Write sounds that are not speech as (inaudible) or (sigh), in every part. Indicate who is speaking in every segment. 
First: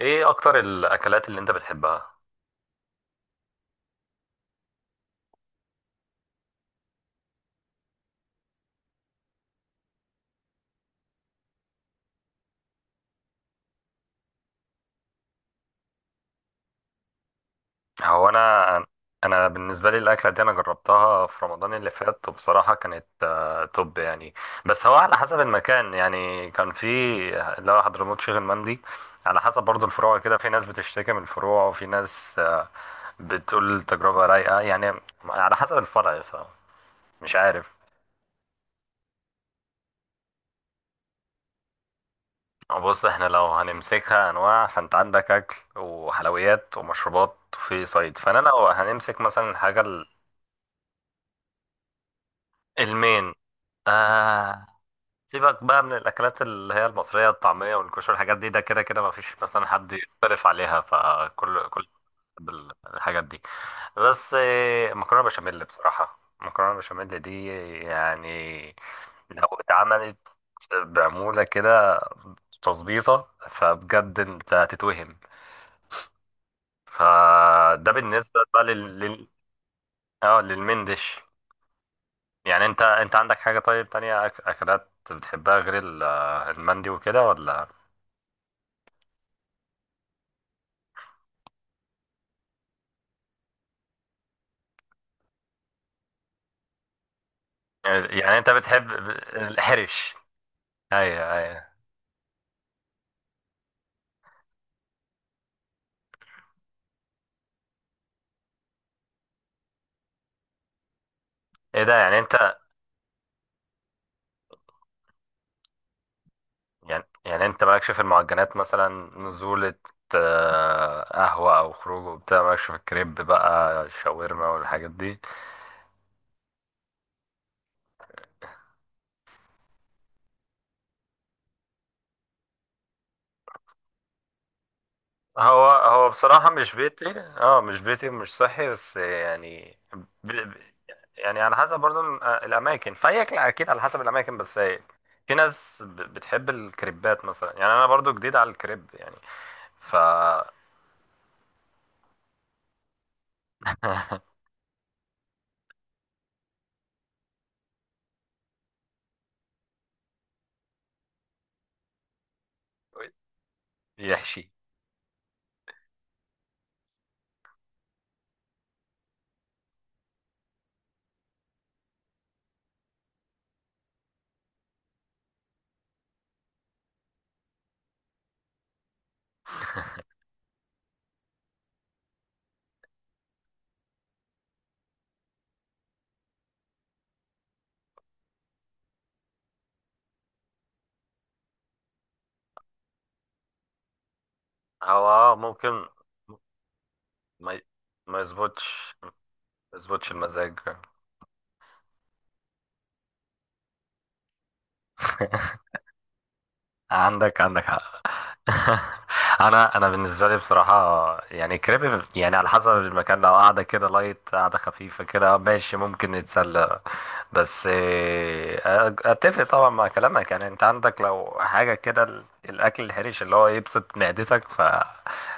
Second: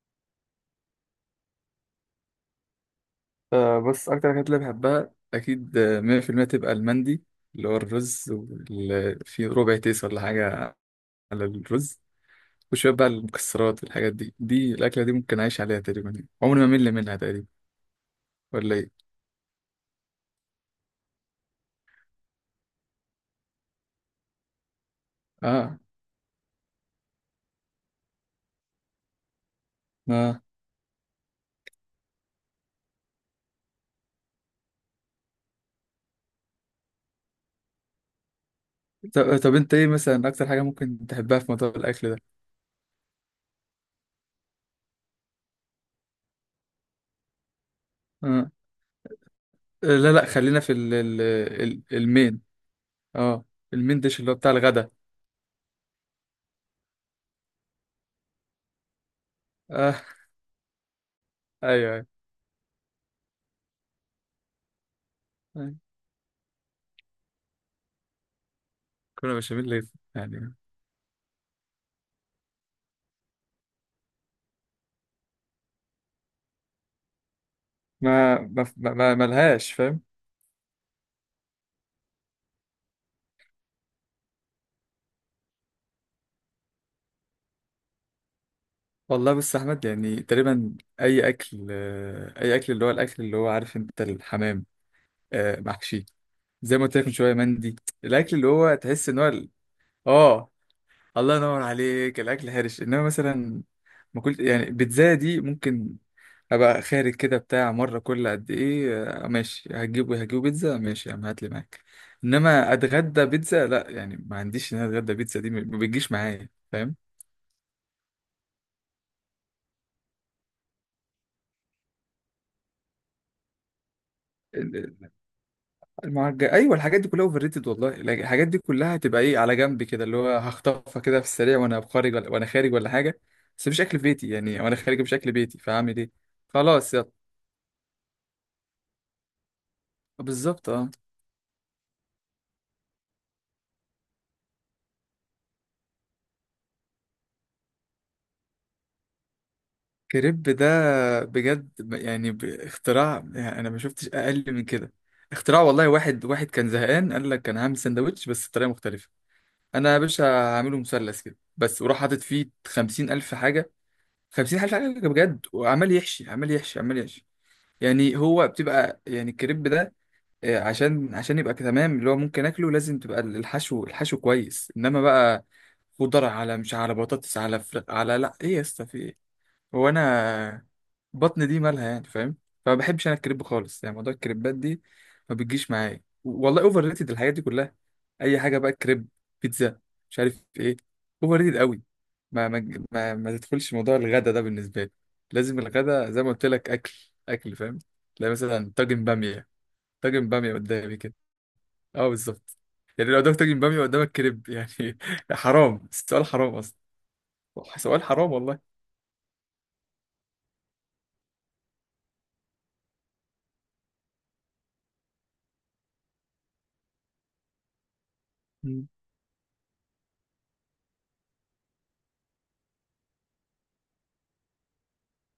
Speaker 1: ايه اكتر الاكلات اللي انت بتحبها؟
Speaker 2: آه، بس أكتر حاجات اللي بحبها أكيد، 100% تبقى المندي اللي هو الرز واللي فيه ربع تيس ولا حاجة على الرز، وشوية بقى المكسرات والحاجات دي الأكلة دي ممكن أعيش عليها تقريبا يعني. عمري ما أمل منها تقريبا،
Speaker 1: هو
Speaker 2: ولا
Speaker 1: انا
Speaker 2: إيه؟
Speaker 1: انا بالنسبه لي الاكله دي انا جربتها في رمضان اللي فات، وبصراحه كانت توب يعني. بس هو على حسب
Speaker 2: آه
Speaker 1: المكان، يعني كان في اللي هو حضرموت شيخ المندي. على حسب برضو الفروع كده،
Speaker 2: آه.
Speaker 1: في ناس بتشتكي من الفروع وفي ناس بتقول التجربه رايقه يعني، على حسب الفرع. فمش عارف.
Speaker 2: طب أنت إيه مثلا أكتر حاجة ممكن تحبها في موضوع الأكل ده؟
Speaker 1: بص، احنا لو هنمسكها انواع فانت عندك اكل وحلويات ومشروبات وفي صيد، فانا
Speaker 2: آه
Speaker 1: لو هنمسك مثلا حاجه.
Speaker 2: آه، لا لا، خلينا في المين.
Speaker 1: المين.
Speaker 2: آه. المين ديش اللي هو بتاع
Speaker 1: آه.
Speaker 2: الغدا.
Speaker 1: سيبك بقى من الأكلات اللي هي المصرية، الطعمية والكشري، الحاجات دي ده كده كده مفيش مثلا حد
Speaker 2: آه.
Speaker 1: يختلف عليها، فكل
Speaker 2: أيوه
Speaker 1: كل
Speaker 2: أيوه
Speaker 1: بيحب الحاجات دي. بس مكرونة بشاميل،
Speaker 2: أيوه.
Speaker 1: بصراحة مكرونة بشاميل دي يعني
Speaker 2: كنا
Speaker 1: لو
Speaker 2: بشاميل
Speaker 1: اتعملت
Speaker 2: يعني،
Speaker 1: بعمولة كده، تظبيطة، فبجد انت هتتوهم. فده بالنسبة بقى لل... لل...
Speaker 2: ملهاش.
Speaker 1: اه للمندش. يعني، انت عندك حاجة طيب تانية أكلات بتحبها غير المندي وكده ولا؟
Speaker 2: والله بص يا احمد، يعني تقريبا اي اكل، اي اكل اللي هو الاكل، اللي هو عارف انت، الحمام، محشي، زي ما قلت لك من شويه، مندي. الاكل
Speaker 1: يعني
Speaker 2: اللي
Speaker 1: انت
Speaker 2: هو
Speaker 1: بتحب
Speaker 2: تحس ان هو
Speaker 1: الحرش؟
Speaker 2: اه،
Speaker 1: ايوه،
Speaker 2: الله ينور
Speaker 1: ايوه.
Speaker 2: عليك. الاكل هرش. انما مثلا ما كنت يعني، بيتزا دي ممكن ابقى خارج كده بتاع، مره كل قد ايه، ماشي هتجيبه بيتزا، ماشي يا عم هات لي معاك.
Speaker 1: ايه ده، يعني انت
Speaker 2: انما اتغدى بيتزا لا يعني، ما عنديش ان انا اتغدى بيتزا دي، ما بتجيش معايا فاهم.
Speaker 1: يعني انت مالكش في المعجنات مثلا، نزولة، قهوة او خروج وبتاع، مالكش في الكريب بقى، الشاورما والحاجات دي.
Speaker 2: المعجن ايوه، الحاجات دي كلها اوفر ريتد والله. الحاجات دي كلها هتبقى ايه على جنب كده اللي هو هخطفها كده في السريع وانا خارج، ولا وانا خارج ولا حاجه، بس مش اكل في بيتي يعني، وانا خارج مش اكل بيتي،
Speaker 1: هو
Speaker 2: فاعمل
Speaker 1: هو
Speaker 2: ايه؟
Speaker 1: بصراحة مش
Speaker 2: خلاص
Speaker 1: بيتي،
Speaker 2: يلا.
Speaker 1: اه، مش بيتي، مش صحي، بس يعني ب-
Speaker 2: بالظبط، اه.
Speaker 1: يعني على حسب برضو الأماكن، فهي أكل أكيد على حسب الأماكن، بس هي في ناس بتحب الكريبات مثلا، يعني أنا برضو جديد على الكريب يعني. ف
Speaker 2: كريب ده بجد، يعني اختراع، يعني انا ما شفتش اقل من كده. اختراع والله. واحد واحد كان زهقان قال لك انا هعمل سندوتش بس بطريقه مختلفه، انا يا باشا هعمله مثلث كده بس، وراح حاطط فيه خمسين
Speaker 1: (laughs)
Speaker 2: الف حاجه.
Speaker 1: يحشي.
Speaker 2: خمسين الف حاجه بجد، وعمال يحشي عمال يحشي عمال يحشي. يعني هو بتبقى يعني الكريب ده، عشان يبقى تمام اللي هو ممكن اكله، لازم تبقى الحشو الحشو كويس. انما بقى خضار، على مش على بطاطس، على فر... على، لا ايه يا اسطى في إيه؟ وانا بطن دي مالها يعني، فاهم؟ فما بحبش انا الكريب خالص، يعني موضوع الكريبات دي ما بتجيش معايا والله، اوفر ريتد الحاجات دي كلها. اي حاجه بقى، كريب، بيتزا، مش عارف ايه، اوفر ريتد قوي. ما تدخلش موضوع الغدا ده بالنسبه لي.
Speaker 1: هو، اه،
Speaker 2: لازم
Speaker 1: ممكن
Speaker 2: الغدا زي ما قلت لك اكل،
Speaker 1: ما
Speaker 2: اكل
Speaker 1: ي-
Speaker 2: فاهم.
Speaker 1: ما
Speaker 2: تلاقي مثلا
Speaker 1: يظبطش
Speaker 2: طاجن
Speaker 1: ما
Speaker 2: باميه،
Speaker 1: يظبطش
Speaker 2: طاجن باميه
Speaker 1: المزاج.
Speaker 2: قدامي كده، اه بالظبط. يعني لو قدامك طاجن باميه، قدامك كريب، يعني (laughs) حرام السؤال، حرام اصلا.
Speaker 1: عندك حق.
Speaker 2: سؤال حرام والله.
Speaker 1: (laughs) انا بالنسبه لي بصراحه يعني كريب، يعني على حسب المكان، لو قاعده كده لايت، قاعده خفيفه كده، ماشي ممكن نتسلى. بس
Speaker 2: مم.
Speaker 1: اتفق طبعا مع كلامك. يعني انت عندك لو حاجه كده الاكل الحرش اللي هو يبسط معدتك،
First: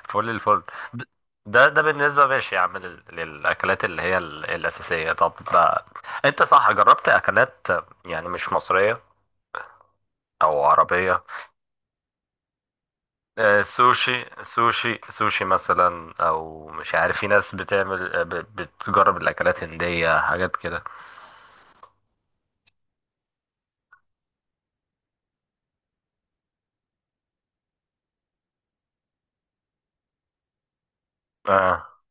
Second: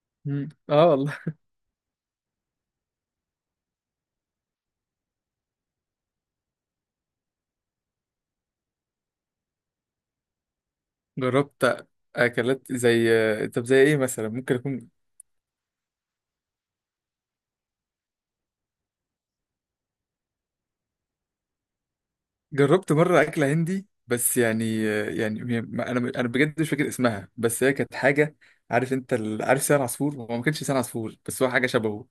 Speaker 1: فل
Speaker 2: مم.
Speaker 1: الفل.
Speaker 2: اه
Speaker 1: د-
Speaker 2: والله.
Speaker 1: ده بالنسبه، ماشي يا عم، للاكلات اللي هي الاساسيه. طب، انت صح جربت اكلات، يعني مش مصريه او عربيه؟
Speaker 2: جربت اكلات، زي طب زي ايه
Speaker 1: سوشي
Speaker 2: مثلا ممكن اكون
Speaker 1: سوشي سوشي مثلا، او مش عارف في ناس بتعمل، بتجرب الاكلات هندية، حاجات كده.
Speaker 2: جربت. مره اكله هندي، بس يعني يعني انا بجد مش فاكر اسمها، بس هي كانت حاجه، عارف انت ال... عارف لسان عصفور، هو ما كانش لسان عصفور بس هو حاجه
Speaker 1: اه.
Speaker 2: شبهه،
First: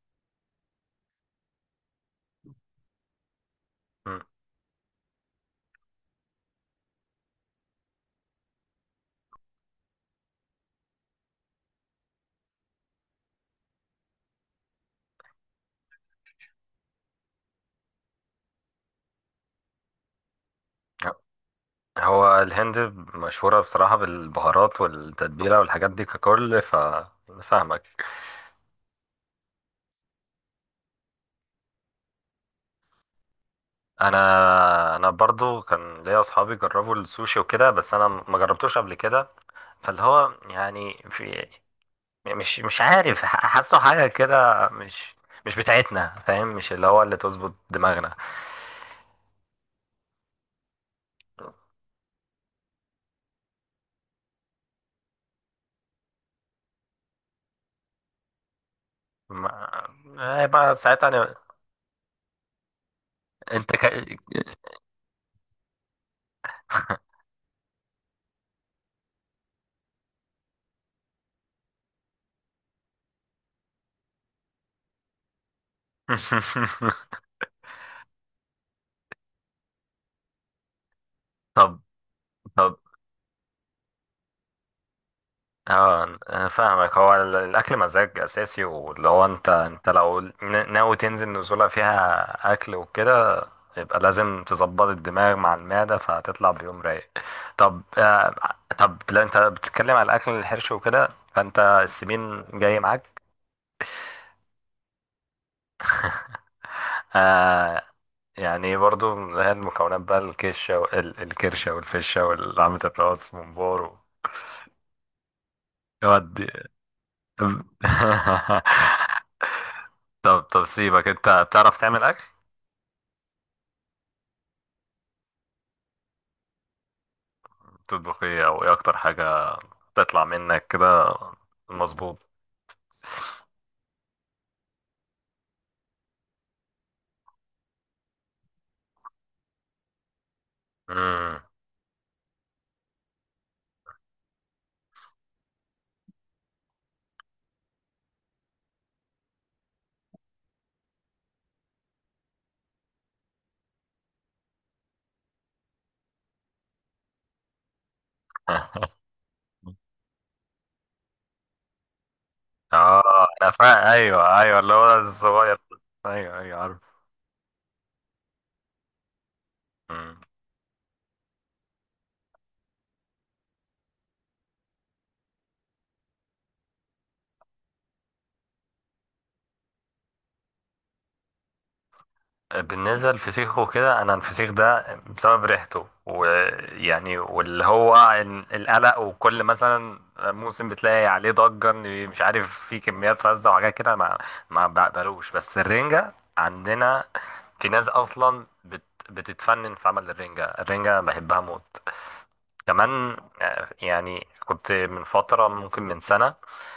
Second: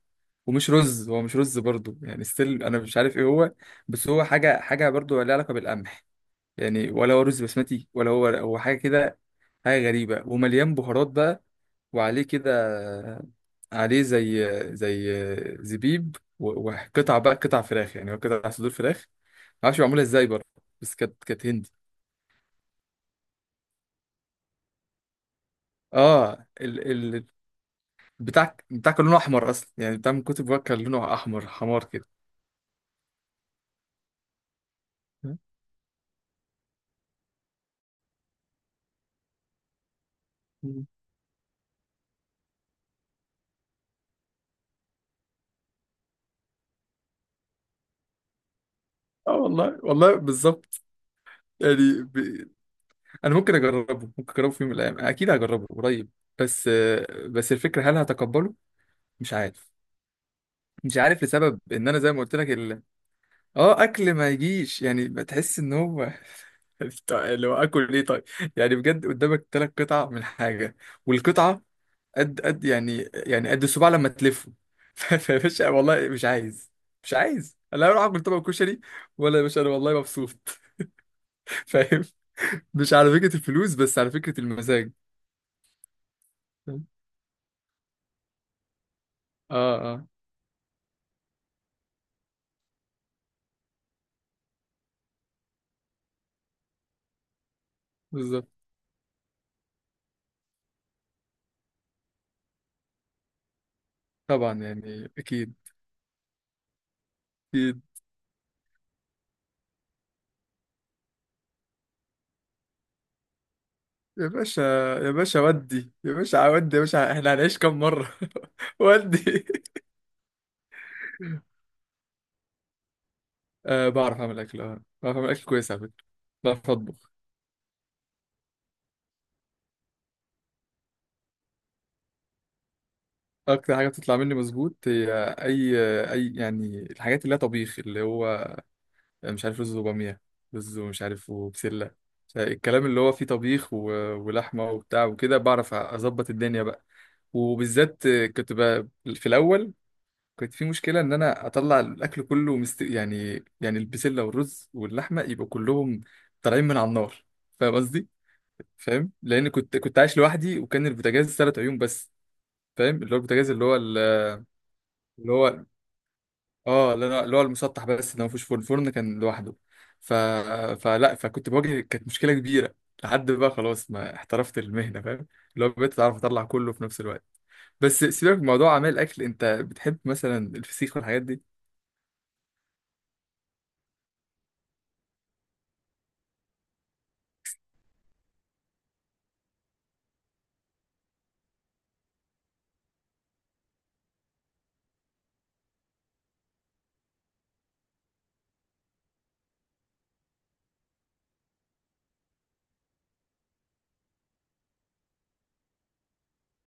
Speaker 2: ومش رز، هو مش رز برضه يعني، ستيل انا مش عارف ايه هو، بس
Speaker 1: مم.
Speaker 2: هو حاجه حاجه برضه لها علاقه بالقمح. يعني ولا هو رز بسمتي، ولا هو هو حاجه كده، حاجه غريبه ومليان بهارات بقى، وعليه كده، عليه زي زي زبيب، وقطع بقى، قطع فراخ، يعني هو قطع صدور فراخ، معرفش معمولة ازاي برضه، بس كانت كانت هندي.
Speaker 1: هو الهند مشهورة بصراحة بالبهارات والتتبيلة والحاجات دي
Speaker 2: اه
Speaker 1: ككل،
Speaker 2: ال ال
Speaker 1: فاهمك.
Speaker 2: بتاع بتاع كان لونه احمر اصلا، يعني بتاع من كتب بقى كان لونه احمر حمار كده.
Speaker 1: انا برضو كان ليا اصحابي جربوا السوشي وكده، بس انا ما جربتوش قبل كده، فاللي هو
Speaker 2: مم.
Speaker 1: يعني في مش عارف، حاسه حاجة كده، مش بتاعتنا، فاهم، مش اللي هو اللي تظبط دماغنا.
Speaker 2: اه والله والله بالظبط. يعني ب... انا ممكن اجربه، ممكن اجربه في يوم من الايام، اكيد هجربه قريب، بس بس الفكره هل هتقبله، مش
Speaker 1: ما...
Speaker 2: عارف،
Speaker 1: هيبقى
Speaker 2: مش
Speaker 1: ساعتها
Speaker 2: عارف لسبب ان انا زي ما قلت لك
Speaker 1: انت
Speaker 2: اه،
Speaker 1: ك...
Speaker 2: اكل ما يجيش، يعني بتحس ان هو (laughs) طيب، اللي هو اكل ايه طيب؟ يعني بجد قدامك 3 قطع من حاجه، والقطعه قد قد يعني، يعني قد الصباع لما تلفه (laughs) فيا باشا والله مش عايز. مش
Speaker 1: (laughs)
Speaker 2: عايز، لا اروح اكل طبق كشري، ولا يا باشا انا والله مبسوط (laughs)
Speaker 1: طب
Speaker 2: فاهم.
Speaker 1: طب
Speaker 2: مش على فكره الفلوس، بس على فكره المزاج.
Speaker 1: اه. انا
Speaker 2: اه
Speaker 1: فاهمك. هو الاكل مزاج اساسي، واللي هو انت
Speaker 2: اه
Speaker 1: لو ناوي تنزل نزوله فيها اكل وكده، يبقى لازم تظبط الدماغ مع المعده، فهتطلع بيوم رايق. طب آه
Speaker 2: بالظبط.
Speaker 1: طب لو انت بتتكلم على الاكل الحرش وكده، فانت السمين جاي معاك.
Speaker 2: طبعا يعني اكيد.
Speaker 1: (laughs) آه.
Speaker 2: اكيد.
Speaker 1: يعني برضو من هي المكونات بقى، الكشة وال- الكرشة والفشة والعمة الراس وممبار.
Speaker 2: يا باشا يا باشا ودي، يا
Speaker 1: يودي.
Speaker 2: باشا ودي يا باشا، احنا هنعيش كام مره؟ (laughs)
Speaker 1: (laughs)
Speaker 2: ودي.
Speaker 1: طب سيبك، انت بتعرف تعمل اكل؟
Speaker 2: أه بعرف أعمل أكل، أه بعرف أعمل أكل كويس على فكرة، بعرف أطبخ.
Speaker 1: تطبخ ايه، او ايه اكتر حاجة تطلع منك كده مظبوط؟
Speaker 2: أكتر حاجة بتطلع مني مظبوط هي أي أي يعني الحاجات اللي هي طبيخ، اللي هو مش عارف رز وبامية، رز ومش عارف
Speaker 1: مم.
Speaker 2: وبسلة، مش عارف- الكلام اللي هو فيه طبيخ و... ولحمة وبتاع وكده، بعرف أظبط الدنيا بقى. وبالذات كنت بقى في الأول، كنت في مشكلة إن أنا أطلع الأكل كله مست... يعني يعني البسلة والرز واللحمة يبقوا كلهم طالعين من على النار، فاهم قصدي؟
Speaker 1: (laughs)
Speaker 2: فاهم. لان كنت كنت عايش لوحدي، وكان البوتاجاز 3 عيون بس، فاهم
Speaker 1: اه.
Speaker 2: اللي هو البوتاجاز
Speaker 1: انا
Speaker 2: اللي هو
Speaker 1: فا ايوه، ايوه، اللي هو
Speaker 2: اللي
Speaker 1: الصغير.
Speaker 2: هو
Speaker 1: ايوه، ايوه،
Speaker 2: اه اللي هو اللي هو المسطح بس، اللي ما فيهوش فرن، الفرن كان لوحده. ف...
Speaker 1: عارف.
Speaker 2: فلا فكنت بواجه، كانت مشكله كبيره لحد بقى خلاص ما احترفت المهنه، فاهم اللي هو بقيت اعرف اطلع كله في نفس الوقت. بس سيبك من موضوع اعمال الاكل، انت بتحب مثلا الفسيخ والحاجات دي؟
Speaker 1: بالنسبة للفسيخ وكده، أنا الفسيخ ده بسبب ريحته ويعني واللي هو القلق، وكل مثلا موسم بتلاقي عليه ضجة إن مش عارف في كميات فزة وحاجات كده، ما بقبلوش. بس الرنجة عندنا في ناس أصلا بتتفنن في عمل الرنجة. الرنجة بحبها موت كمان. يعني كنت من فترة ممكن من سنة،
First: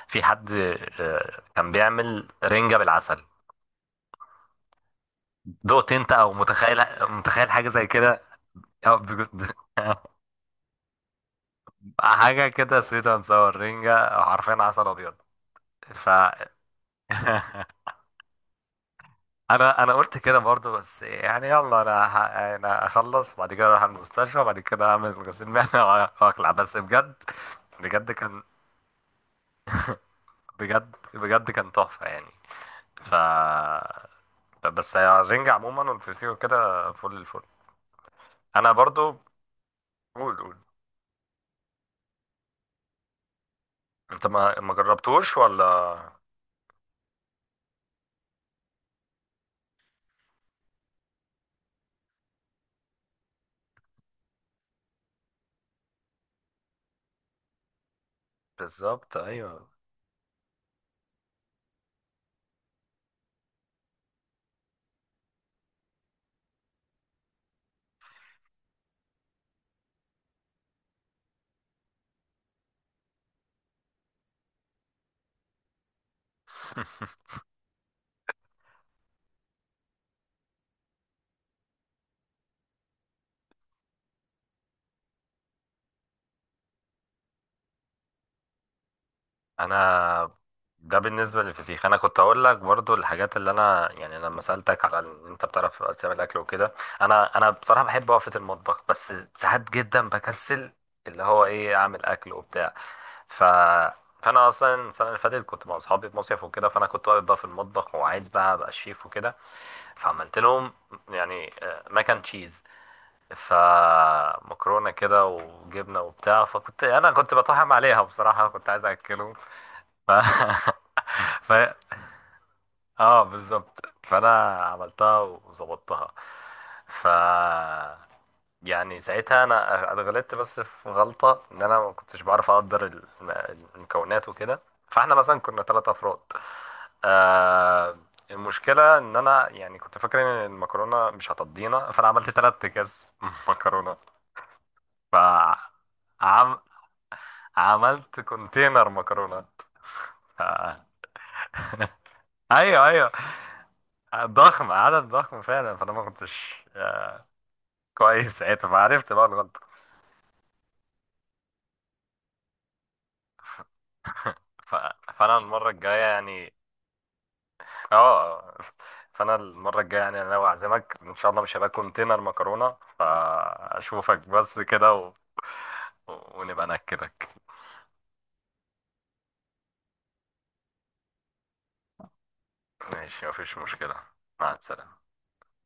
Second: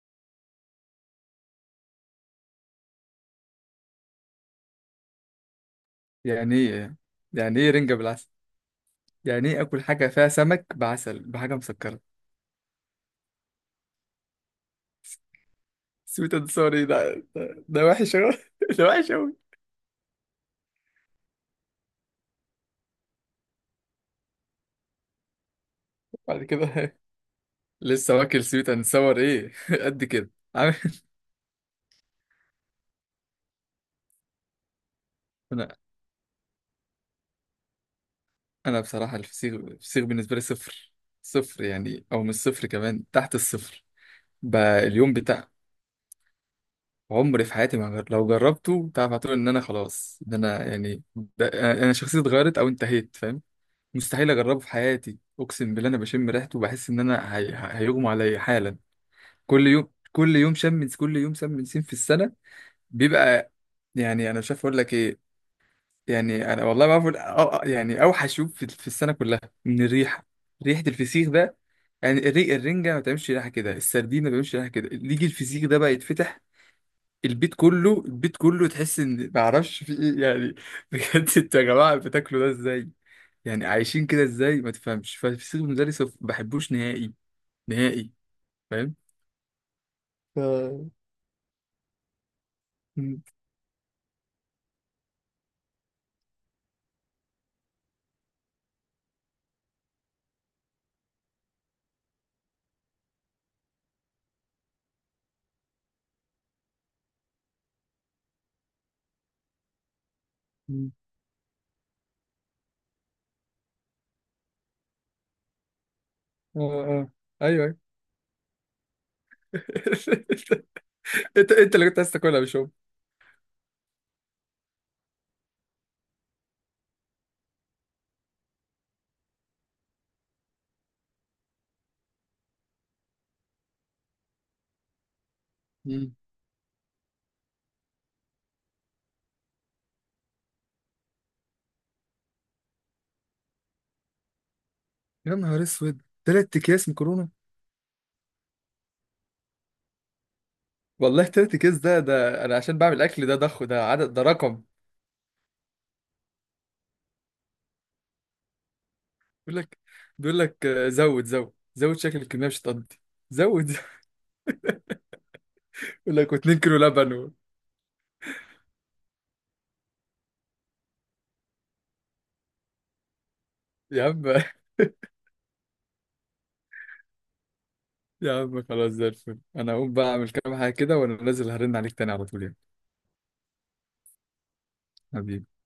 Speaker 1: في حد كان بيعمل رنجة بالعسل. دقت انت او
Speaker 2: يعني
Speaker 1: متخيل
Speaker 2: ايه؟
Speaker 1: متخيل
Speaker 2: يعني
Speaker 1: حاجة
Speaker 2: ايه
Speaker 1: زي
Speaker 2: رنجه
Speaker 1: كده؟
Speaker 2: بالعسل؟
Speaker 1: أو بيكون-
Speaker 2: يعني ايه اكل حاجه
Speaker 1: (laughs)
Speaker 2: فيها سمك بعسل بحاجه مسكره؟
Speaker 1: حاجة كده سويت اند ساور رينجا، حرفيا عسل أبيض. ف
Speaker 2: سويت اند سوري ده ده ده
Speaker 1: (laughs)
Speaker 2: وحش أوي. (laughs) ده وحش أوي.
Speaker 1: أنا قلت كده برضو، بس يعني يلا، أنا أخلص وبعد كده أروح المستشفى، وبعد كده أعمل غسيل (laughs) معدة،
Speaker 2: بعد
Speaker 1: وأقلع. بس
Speaker 2: كده
Speaker 1: بجد، بجد
Speaker 2: لسه
Speaker 1: كان
Speaker 2: واكل سويت اند ساور ايه؟ (laughs) قد كده عامل.
Speaker 1: بجد كان تحفة يعني. ف بس الرنجة
Speaker 2: انا
Speaker 1: عموما والفسيخ كده، فل الفل. أنا
Speaker 2: انا
Speaker 1: برضو.
Speaker 2: بصراحه الفسيخ الفسيخ بالنسبه
Speaker 1: قول،
Speaker 2: لي
Speaker 1: قول.
Speaker 2: صفر. صفر يعني، او مش صفر، كمان تحت الصفر.
Speaker 1: أنت ما
Speaker 2: بقى اليوم
Speaker 1: جربتوش
Speaker 2: بتاع
Speaker 1: ولا؟
Speaker 2: عمري في حياتي ما جر... لو جربته تعرف، هتقول ان انا خلاص. ده انا يعني، ده انا شخصيتي اتغيرت او انتهيت، فاهم. مستحيل اجربه في حياتي، اقسم بالله. انا بشم ريحته وبحس ان انا هي... هيغمى عليا حالا.
Speaker 1: بالظبط،
Speaker 2: كل
Speaker 1: أيوه.
Speaker 2: يوم، كل يوم شم، كل يوم شم نسيم في السنه بيبقى، يعني انا مش عارف اقول لك ايه، يعني انا والله ما اعرف يعني اوحش يوم في السنه كلها، من الريحه، ريحه الفسيخ ده. يعني الري الرنجه ما بتعملش ريحه كده، السردين ما بيعملش ريحه كده، اللي يجي الفسيخ ده بقى يتفتح
Speaker 1: (laughs)
Speaker 2: البيت كله، البيت كله تحس ان ما اعرفش في ايه يعني. (laughs) بجد، انتوا يا جماعه بتاكلوا ده ازاي؟ يعني عايشين كده ازاي، ما تفهمش. فالفسيخ بالنسبه لي صفر، ما بحبوش نهائي، نهائي، فاهم.
Speaker 1: انا
Speaker 2: ف...
Speaker 1: ده بالنسبه للفسيخ. انا كنت اقول لك برضو
Speaker 2: م-
Speaker 1: الحاجات، اللي انا يعني لما سالتك على ان انت بتعرف تعمل اكل وكده، انا بصراحه بحب وقفه المطبخ، بس ساعات جدا بكسل. اللي هو ايه، اعمل اكل وبتاع. ف فانا اصلا السنه اللي فاتت كنت مع اصحابي في مصيف وكده، فانا كنت واقف بقى في المطبخ وعايز بقى ابقى الشيف وكده. فعملت لهم
Speaker 2: م-
Speaker 1: يعني ماكن تشيز، فمكرونه كده وجبنه وبتاع،
Speaker 2: اه
Speaker 1: فكنت
Speaker 2: اه
Speaker 1: انا كنت بطحم
Speaker 2: ايوه.
Speaker 1: عليها بصراحه، كنت عايز اكلهم. ف...
Speaker 2: (laughs)
Speaker 1: (laughs) ف
Speaker 2: انت انت اللي كنت عايز تاكلها، مش؟
Speaker 1: اه، بالظبط، فانا عملتها وظبطتها. ف يعني ساعتها انا اتغلطت، بس في غلطه ان انا ما كنتش بعرف اقدر المكونات وكده. فاحنا مثلا كنا ثلاثة
Speaker 2: هم.
Speaker 1: افراد. آه المشكله ان انا يعني كنت فاكر ان المكرونه مش هتضينا، فانا عملت ثلاث اكياس (laughs) مكرونه. ف
Speaker 2: يا نهار اسود، تلات
Speaker 1: عم...
Speaker 2: اكياس مكرونه!
Speaker 1: عملت كونتينر مكرونه. ف...
Speaker 2: والله 3 اكياس ده، ده انا عشان
Speaker 1: ايوه،
Speaker 2: بعمل
Speaker 1: ايوه،
Speaker 2: اكل، ده ضخ ده عدد، ده رقم.
Speaker 1: ضخم، عدد ضخم فعلا. فانا ما كنتش كويس ساعتها، فعرفت بقى الغلطه.
Speaker 2: بيقول لك، بيقول لك آه، زود زود زود، شكل الكميه مش هتقضي، زود زود.
Speaker 1: ف... فانا المره الجايه
Speaker 2: (laughs) يقول لك
Speaker 1: يعني
Speaker 2: و2 كيلو لبن و...
Speaker 1: اه فانا المره الجايه يعني، انا لو اعزمك ان شاء الله مش هبقى كونتينر مكرونه،
Speaker 2: يا عم.
Speaker 1: فاشوفك بس كده ونبقى ناكلك.
Speaker 2: (laughs) يا عم خلاص زي الفل، انا هقوم بقى اعمل كام حاجه كده وانا نازل هرن عليك تاني على طول يعني.
Speaker 1: ماشي، مفيش مشكله. مع السلامه.
Speaker 2: حبيبي.